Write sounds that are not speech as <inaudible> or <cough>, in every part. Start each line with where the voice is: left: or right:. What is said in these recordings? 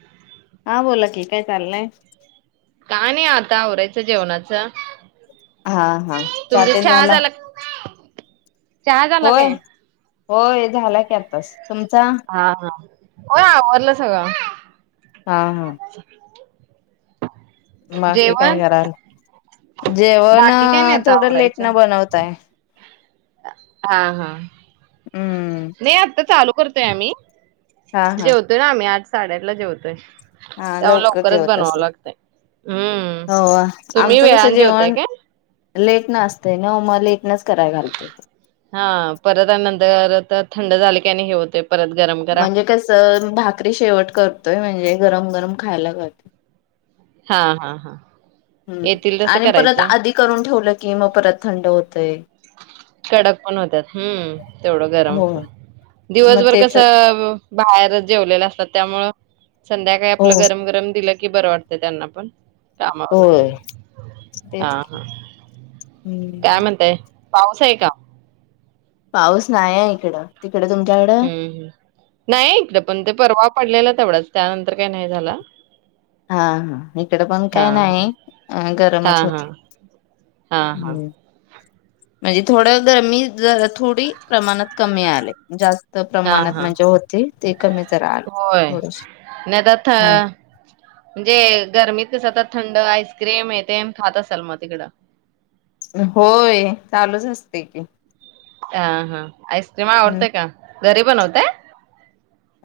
left: <unintelligible> हा बोला की काय चाललंय?
right: काय नाही आता आवरायचं जेवणाचं.
left: हा हा, चहा तेन झाला?
right: चहा झाला
left: होय,
right: काय?
left: होय झाला की आताच, तुमचा?
right: हा हा, होय आवरलं सगळ.
left: हा हा. बाकी काय
right: जेवण
left: कराल, जेवण
right: बाकी काय नाही आता
left: थोडं लेट
right: आवरायचं.
left: न बनवताय.
right: हा हा.
left: हम्म.
right: नाही आत्ता चालू करतोय आम्ही,
left: हा हा
right: जेवतोय ना आम्ही आठ साडेआठला जेवतोय.
left: हा
right: त्यामुळे
left: लवकर
right: लवकरच
left: जेवत
right: बनवाव
left: असणार
right: लागतय, हम्म,
left: हो
right: तुम्ही वेळान जेवताय काय?
left: लेट न असतय नव म लेटनच कराय घालतोय.
right: हा परत आणि नंतर थंड झाल की आणि हे होतय. परत गरम करा.
left: म्हणजे कस भाकरी शेवट करतोय म्हणजे गरम गरम खायला करतोय.
right: हा हा हा.
left: हम्म,
right: येतील तसं
left: आणि परत
right: करायचं
left: आधी करून ठेवलं की मग परत थंड होतय.
right: कडक पण होत्यात हम्म तेवढं गरम
left: हो
right: आपलं.
left: मग
right: दिवसभर
left: तेच
right: कसं बाहेर जेवलेलं असत त्यामुळ, संध्याकाळी
left: हो
right: आपलं गरम गरम दिलं की बरं वाटतं त्यांना पण. कामावरन आलं
left: होय
right: की, हा
left: तेच की
right: हा,
left: हम्म
right: काय म्हणताय? पाऊस आहे का?
left: पाऊस नाहीये इकडं. तिकड तुमच्याकड?
right: हम्म, नाहीये पण ते परवा पडलेला तेवढाच त्यानंतर काय नाही झाला.
left: हा, हा, इकड पण
right: हा
left: काय नाही,
right: हा
left: गरमच
right: हा
left: होतय.
right: हा, ह.
left: म्हणजे थोड्या गरमी थोडी प्रमाणात कमी आलाय जास्त- जास्त
right: हा
left: प्रमाणात
right: हा
left: म्हणजे होते, ते कमी जरा आल
right: होय
left: थोडस,
right: नाही आता थ
left: हम्म.
right: म्हणजे गरमीत कसं तर थंड आईस्क्रीम य ते खात असाल मग तिकडं?
left: होय, चालूच असते की.
right: हा, हा, आईस्क्रीम
left: हम्म
right: आवडतंय का घरी बनवतय?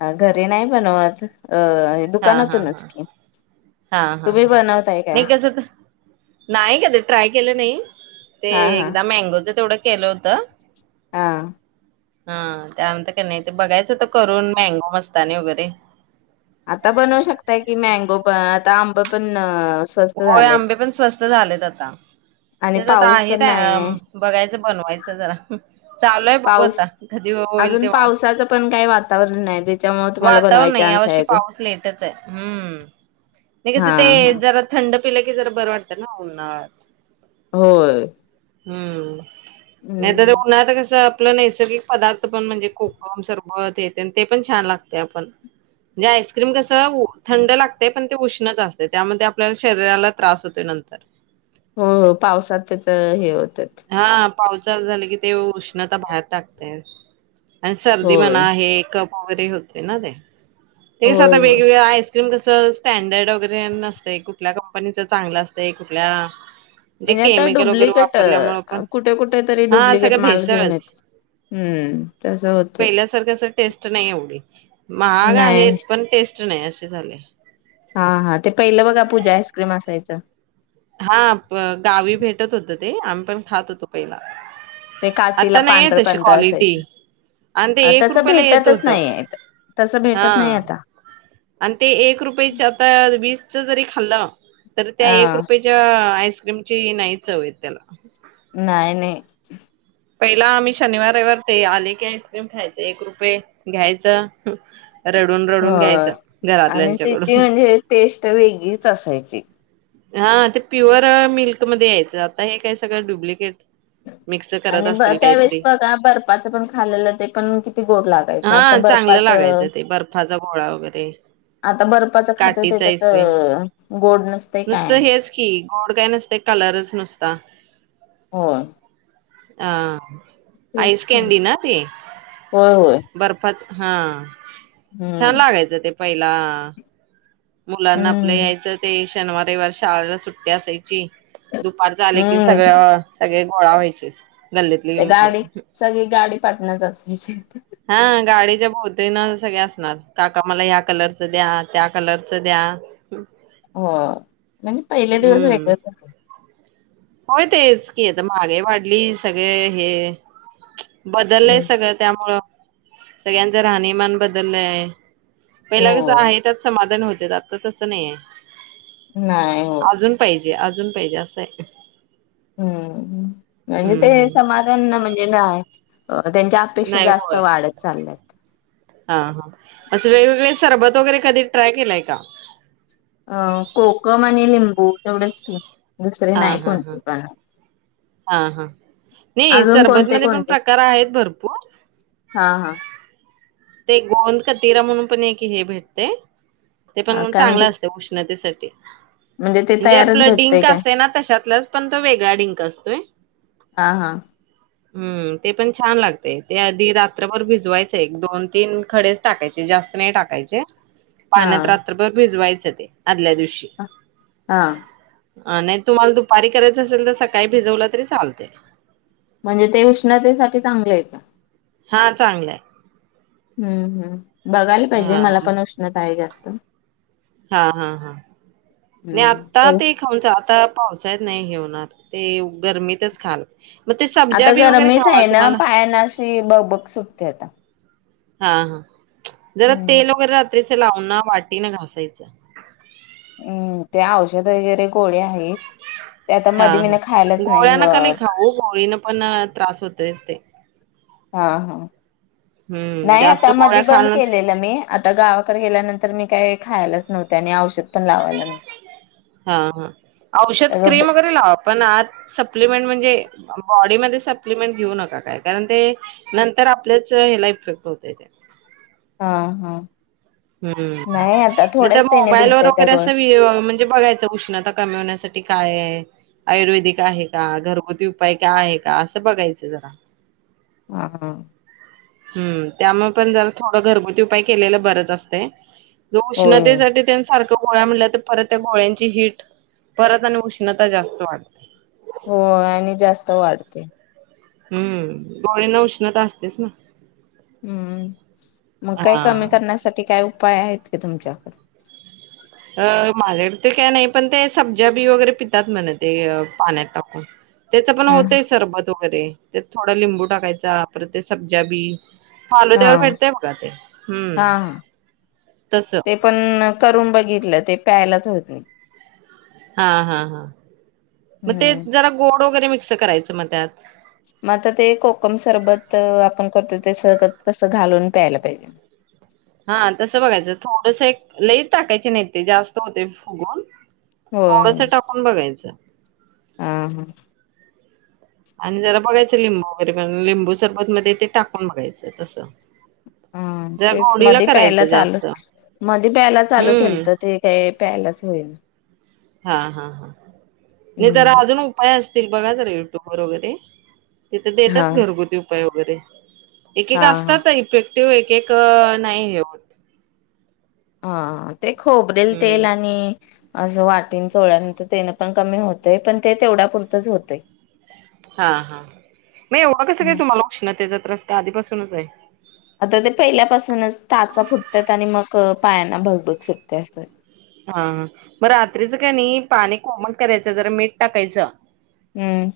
left: अ.. घरी नाही बनवत अ..
right: हा हा
left: दुकानातूनच
right: हा
left: की.
right: हा, हा,
left: तुम्ही
right: हा,
left: बनवताय काय
right: मी कसा त- नाही कधी ट्राय केलं नाही, ते
left: हा हा
right: एकदा मँगोचं तेवढं केलं होत-
left: हां.
right: हा, त्यानंतर का नाही ते बघायचं होत करून, मँगो मस्तानी वगैरे.
left: आता बनवू शकताय की, मँगो पण आता आंब पण- स्वस्त
right: होय,
left: झालेत
right: आंबे पण स्वस्त झालेत आता
left: आणि
right: तेच आता
left: पाऊस पण नाही आहे
right: आहेय- बघायचं, बनवायचं जरा. चालूय बघू
left: पाऊस
right: आता कधी होईल
left: अजून
right: तेव्हा,
left: पावसाचं पण काही वातावरण नाही त्याच्यामुळे तुम्हाला
right: वातावरण
left: बनवाय
right: नाही
left: चान्स आहे
right: यावर्षी-
left: अजून
right: पाऊस येतच हाय, हम्म, ते कस
left: हा
right: ते
left: हा
right: जरा- थंड पिलं की जरा बरं वाटतं उन्हाळ्यात.
left: होय.
right: हम्म, नाही तर
left: हम्म
right: उन्हाळ्यात कस. आपलं नैसर्गिक पदार्थ पण म्हणजे, कोकम, सरबत, हे तेन पण छान लागते पण- आणि आईस्क्रीम कसं थंड लागतय, पण ते उष्णच असतय, त्यामध्ये- आपल्या शरीराला त्रास होतय नंतर.
left: हो, पावसात त्याच हे होत.
right: हा, पाऊस चालू झाल की, ते उष्णता बाहेर टाकतय. आणि सर्दी
left: होय
right: म्हणा, हे कप वगैरे होते ना ते, तेच आता
left: होय होय
right: वेगवेगळ आहे- क्रीम कस स्टँडर्ड वगैरे नसतय, कुठल्या कंपनीच चांगलं असतय कुठल्या-
left: म्हणजे आता
right: केमिकल वगैरे वापरल्यामुळे पण
left: डुब्लिकेट- कुठे, कुठे तरी
right: हा
left: डुप्लिकेट
right: सगळं
left: माल घेऊन
right: भेसळच.
left: येतय, हम्म.. तस होतय.
right: तर तेच टेस्ट नाही एवढी, महाग आहेत
left: नाही
right: पण टेस्ट नाही अशे झालय.
left: हा, हा, ते पहिलं बघा पूजा आईस्क्रीम असायचं.
right: हा, गावी भेटत होत ते, आम्ही पण खात होतो पहिला.
left: ते काठीला
right: आता नाहीये,
left: पांढरं
right: तशी
left: पांढरं
right: क्वालिटी.
left: असायचं
right: आणि ते एक
left: तसं
right: रुपयाला येत
left: भेटतच
right: होत,
left: नाही तसं
right: हा.
left: भेटत नाही आता
right: आणि ते एक रुपयेच आता, वीसच जरी खाल्लं तरी त्या
left: हा
right: एक रुपये- च्या आईस्क्रीमची नाहीच चव येत त्याला.
left: नाय, नाय.
right: पहिला आम्ही शनिवार, रविवार ते आले की आईस्क्रीम खायच, एक रुपये घ्यायचं- ह.. रडून,
left: हो
right: रडून घ्यायचं,
left: आणि त्याची
right: घरातल्यांच्याकडून.
left: म्हणजे टेस्ट वेगळीच असायची.
right: हा, ते प्युअर मिल्कमध्ये यायचं, आता हे काय सगळं डब्लिकेट-
left: आणि ब त्यावेेळेस बघा बर्फचं पण खालेलं ते पण किती गोड लागत-
right: हा चांगलं लागायचं ते, बर्फाचा गोळा वगैरे.
left: आता बर्फाच खातय,
right: काठीच
left: त्याच्यात
right: आईस्क्रीम
left: अ.. गोड नसत.
right: नुसतं हेच की गोड काय नसते कलरच नुसता.
left: होय.
right: अ
left: तेच
right: आईस
left: की.
right: केंडीना ती?
left: होय होय
right: बर्फाच हा छान
left: हम्म
right: लागायचं ते पहिला मुलांना आपलं
left: हम्म
right: यायचं ते शनिवार, रविवार शाळेला सुट्टी असायची दुपार झाले की सगळ,
left: हम्म
right: सगळे गोळा व्हायचेस
left: ते गाडी सगळी गाडी पाठण्यात अस
right: हा गाडीच्या भोवत ना सगळे असणार काका मला ह्या कलरचं द्या, त्या कलरचं द्या
left: हो म्हणजे पहिले दिवस
right: हम्म
left: वेगळंच होते.
right: होय तेच की आता महागाई वाढली सगळे हे बदललंय
left: हम्म.
right: सगळ. त्यामुळं सगळ्यांचं राहणीमान बदलय पहिला कस
left: हो
right: आहे त्यात समाधान होत आता तसं नाही आहे.
left: नाही हो.
right: अजून पाहिजे अजून, पाहिजे असं आहे.
left: हम्म, म्हणजे
right: हम्म
left: ते
right: हम्म
left: समाधान ना म्हणजे नाय त्यांच्या अपेक्षा
right: नाही
left: जास्त
right: होय
left: वाढत चालल्यात.
right: हा, हा असं वेगवेगळे सरबत वगैरे कधी ट्राय केलंय का?
left: अ कोकम आणि लिंबू तेवढेच की दुसरे
right: हा
left: नाही
right: हा हा
left: कोणते बनवत
right: हा, हा नाही सरबत
left: कोणते
right: मध्ये पण
left: कोणते
right: प्रकार आहेत भरपूर
left: हा, हा..
right: ते गोंद क तिरा म्हणून पण एक हे भेटते ते
left: हा
right: पण
left: काय म्हणजे
right: चांगलं असत उष्णतेसाठी
left: ते
right: म्हणजे
left: तयारच
right: आपलं
left: भेटतय
right: डिंक
left: काय
right: असत ना तशातलच पण तो वेगळा डिंक असतोय.
left: हा, हा.
right: हम्म ते पण छान लागतय ते आधी रात्रभर भिजवायचं एक, दोन तीन खडेच टाकायचे जास्त नाही टाकायचे
left: हा
right: पाण्यात रात्र तर बर भिजवायचं ते आदल्या दिवशी
left: हा.
right: हा नाही तुम्हाला दुपारी करायचं असेल तर सकाळी भिजवला तरी चालतय.
left: म्हणजे ते उष्णतेसाठी चांगलंये तर.
right: हा चांगलाये.
left: हम्म, हम्म बघायला पाहिजे
right: हा
left: मला पण उष्णता आहे जास्त.
right: हा, हा, हा ना
left: हम्म
right: आता
left: तर
right: ते एक आता पावसाळ्यात नाही हे होणार ते गरमीतच खाल मग ते सब्जा
left: आता
right: बी वगैरे
left: गरमच
right: खावा
left: आहे ना
right: तुम्हाला
left: पायानशी बघ बग, बग सुटते आता.
right: हा, हा जरा
left: हम्म
right: तेल वगैरे रात्रीच लावून ना वाटीने घासायच.
left: हम्म, ते औषध वगैरे गोळ्या
right: हा, हा
left: नाही
right: गोळ्या नाका लयी
left: मग
right: खाऊ गोळी न पण त्रास होत असतेय.
left: हा, हा
right: हम्म
left: नाही
right: जास्त
left: आता मधी
right: गोळ्या खाल
left: बंद
right: ना
left: केलेलं मी आता गावाकडे गेल्यानंतर मी काही खायलाच नव्हते आणि औषध पण लावायला नव्हते.
right: हा, ह औषध
left: अ
right: क्रीम वगैरे लावा. पण आज सप्लिमेंट म्हणजे बॉडीमध्ये सप्लिमेंट घेऊ नका काय कारण ते नंतर आपल्याच हला इफेक्ट होतय.
left: हा हा. नाही आता
right: हम्म त्या
left: थोड्याच त्याने
right: मोबाईल व
left: दिलत त्या
right: वगैरे
left: गोळ
right: असं म्हणजे बघायचं उष्ण कमवण्यासाठी काय आहे आयुर्वेदिक आहे का घरगुती उपाय काय आहे का असं बघायचं जरा
left: हां ह
right: हम् त्यामुळे पण थोडं घरगुती उपाय केलेल बरच असते
left: होय होय
right: उष्णतेसाठी तेन सारख्या गोळ्या म्हल्या तर परत त्या गोळ्यांची हिट परत आणि उष्णता जास्त वाढते
left: हो आणि जास्त वाढते
right: हम्म गोळीना उष्णता असतेच ना
left: हम्म मग काही कमी
right: हा.
left: करण्यासाठी काय उपाय आहेत का तुमच्याकड
right: अ माझे ते काय नाही पण ते सब्जा बी वगैरे पितात म्हणे ते पाण्यात टाकून त्याच पण
left: हम्
right: होतंय सरबत वगैरे त्यात थोडं लिंबू टाकायचा परत ते सब्जा बी
left: हा
right: फालूदयं बरोबर भेटतय बघा ते हम्म
left: हा हा
right: तस
left: ते पण करून बघितलं ते प्यायलाच होत नाही
right: हा हा हां मग ते
left: हम्म
right: जरा गोड वगैरे मिक्स करायचं मग त्यात
left: मग आता ते कोकम सरबत आपण करतो ते सगत तसं घालून प्यायला पाहिजे
right: हा तसं बघायचं थोडस एक लईत टाकायची नाही ते जास्त होते फुगून
left: हो
right: थोडस टाकून बघायचं
left: ह हां
right: आणि जरा बघायचं लिंबू वगैरे पण लिंबू सरबत मध्ये ते टाकून बघायचं तसं
left: ह
right: जरा
left: तेच
right: गोडीला
left: मध प्यायला
right: करायचं
left: चालू
right: जास्त.
left: मध्ये प्यायला चालू
right: हम्म.
left: केलतात ते काय प्यायलाच होईल
right: हा हा हा नाही तर
left: हम्म
right: अजून उपाय असतील बघा ज युट्यूब वर वगैरे तथ
left: हा
right: देतात घरगुती उपाय वगैरे एक एक
left: हा हा
right: असतात ना इफेक्ट तव एक एक नाही आहे
left: हा ते खोबरेल तेल
right: हम्म
left: आणि असं वाटीन चोळ्यानंतर तेन पण कमी होतेय पण ते तेवढ्या पुुरतंच होते
right: हा हा मग एवं कसं काय तुम्हाला उष्णतेचा त्रास का आधीपासूनच आहे
left: आता ते पहिल्यापासूनच टाचा फुटतात आणि मग पायांना भगभग सुटते अस
right: हा हा मग रात्रीचं काय नाही पाणी कोमट करायचं जरा मीठ टाकायचं
left: हम्म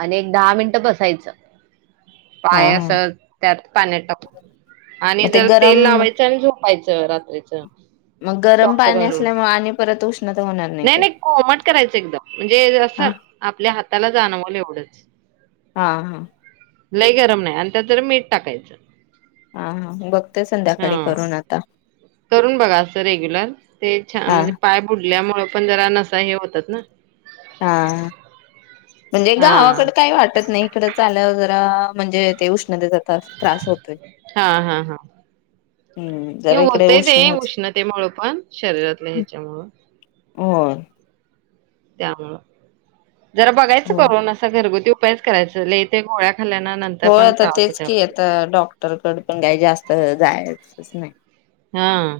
right: आणि एक दहा मिनिट बसायचं
left: हा
right: पायस
left: हा
right: त्यात पाण्यात टाकत आणि
left: मग ते
right: जर
left: गरम
right: तेल लावायचं आणि झोपायचं रात्रीच
left: मग गरम
right: सॉक्स
left: पाणी
right: घालून
left: असल्यामुळे आणि परत उष्णता होणार
right: नाही नाही कोमट करायचं एकदम म्हणजे
left: हा
right: असं आपल्या हाताला जाणवलं एवढंच
left: हा हा
right: लय गरम नाही, आणि त्यात मीठ टाकायचं.
left: हा हा बघते संध्याकाळी
right: हा.
left: करून आता
right: करून बघा असं रेग्युलर, ते छान
left: हा
right: म्हणजे पाय बुडल्यामुळे पण जरा नसा हे होतात ना.
left: हा म्हणजे
right: हा
left: गावाकड काही वाटत नाही तकड चालं जरा म्हणजे, ते उष्णतेचा त्रास होतोय.
right: हा हा हा.
left: हम्म. जरा इकडे
right: होतय ते,
left: उष्णच
right: उष्णतेमु पण शरीरातल्या ह्याच्यामुळ.
left: होय.
right: त्यामुळं, जरा बघायचं
left: हो.
right: करोना अस घरगुती उपायच करायच ललेह ते गोळ्या खाल्ल्यान
left: हो आता तेच की आता डॉक्टरकड पण काय जास्त जायचंच नाही.
right: हा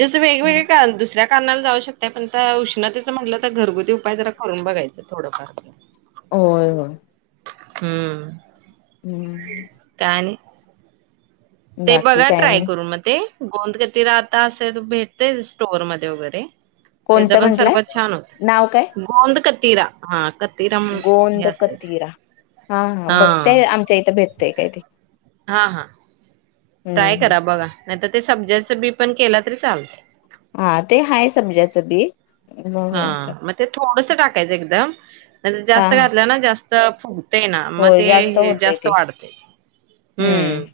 right: जसं
left: हम्म.
right: वेगवेगळे कारण दुसऱ्या कारणाला जाऊ शकताय. पण उष्णतेचं म्हटलं तर घरगुती उपाय जरा करून बघायचं थोडंफार. <inaudible>
left: होय हो.
right: हम्म
left: हम्म <inaudible>
right: काय आणि ते
left: बाकी
right: बघा
left: काय
right: ट्राय
left: नाही
right: करू मग ते गोंद कती राहता असे भेटते स्टोअर मध्ये वगैरे तेज
left: कोणतं
right: पण
left: म्हंटलंय
right: सरबत छान होत.
left: नाव काय?
right: गोंद कतीरा हा कतिरा म्हणून हे
left: गोंद
right: असते ते.
left: कतिरा हा हा बघतेय आमच्या इथं भेटतय काय ते.
right: हा हा
left: हम्म
right: ट्राय
left: हम्म.
right: करा बघा नाही. तर ते सब्जाच बी पण केला तरी चालतं.
left: हा ते हाय सब्जाचं बी
right: हा
left: बघ
right: मग ते थोडस टाकायचं एकदम
left: हा
right: जास्त
left: हा
right: घातलं ना जास्त फुगत ते ना मग
left: होय
right: ते
left: जास्त होतय
right: जास्त
left: ते
right: वाढते. हम्म,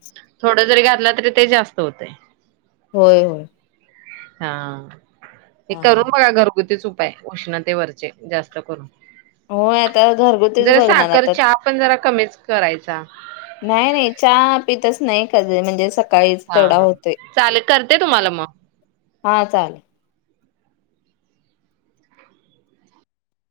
right: थोडं जरी घातलं तरी ते जास्त होतंय.
left: होय होय
right: हा ते
left: हा हा.
right: करून बघा घरगु तीच उपाय उष्णतेवरचे जास्त करून.
left: होय. आता घरगुतीच
right: जरा
left: बघणार
right: साखर
left: आता
right: चहा पण जरा कमीच करायचा.
left: नाही नाही. चहा पितच नाही कधी म्हणजे स
right: हा हा चालेल करते तुम्हाला मग.
left: हा चालेल.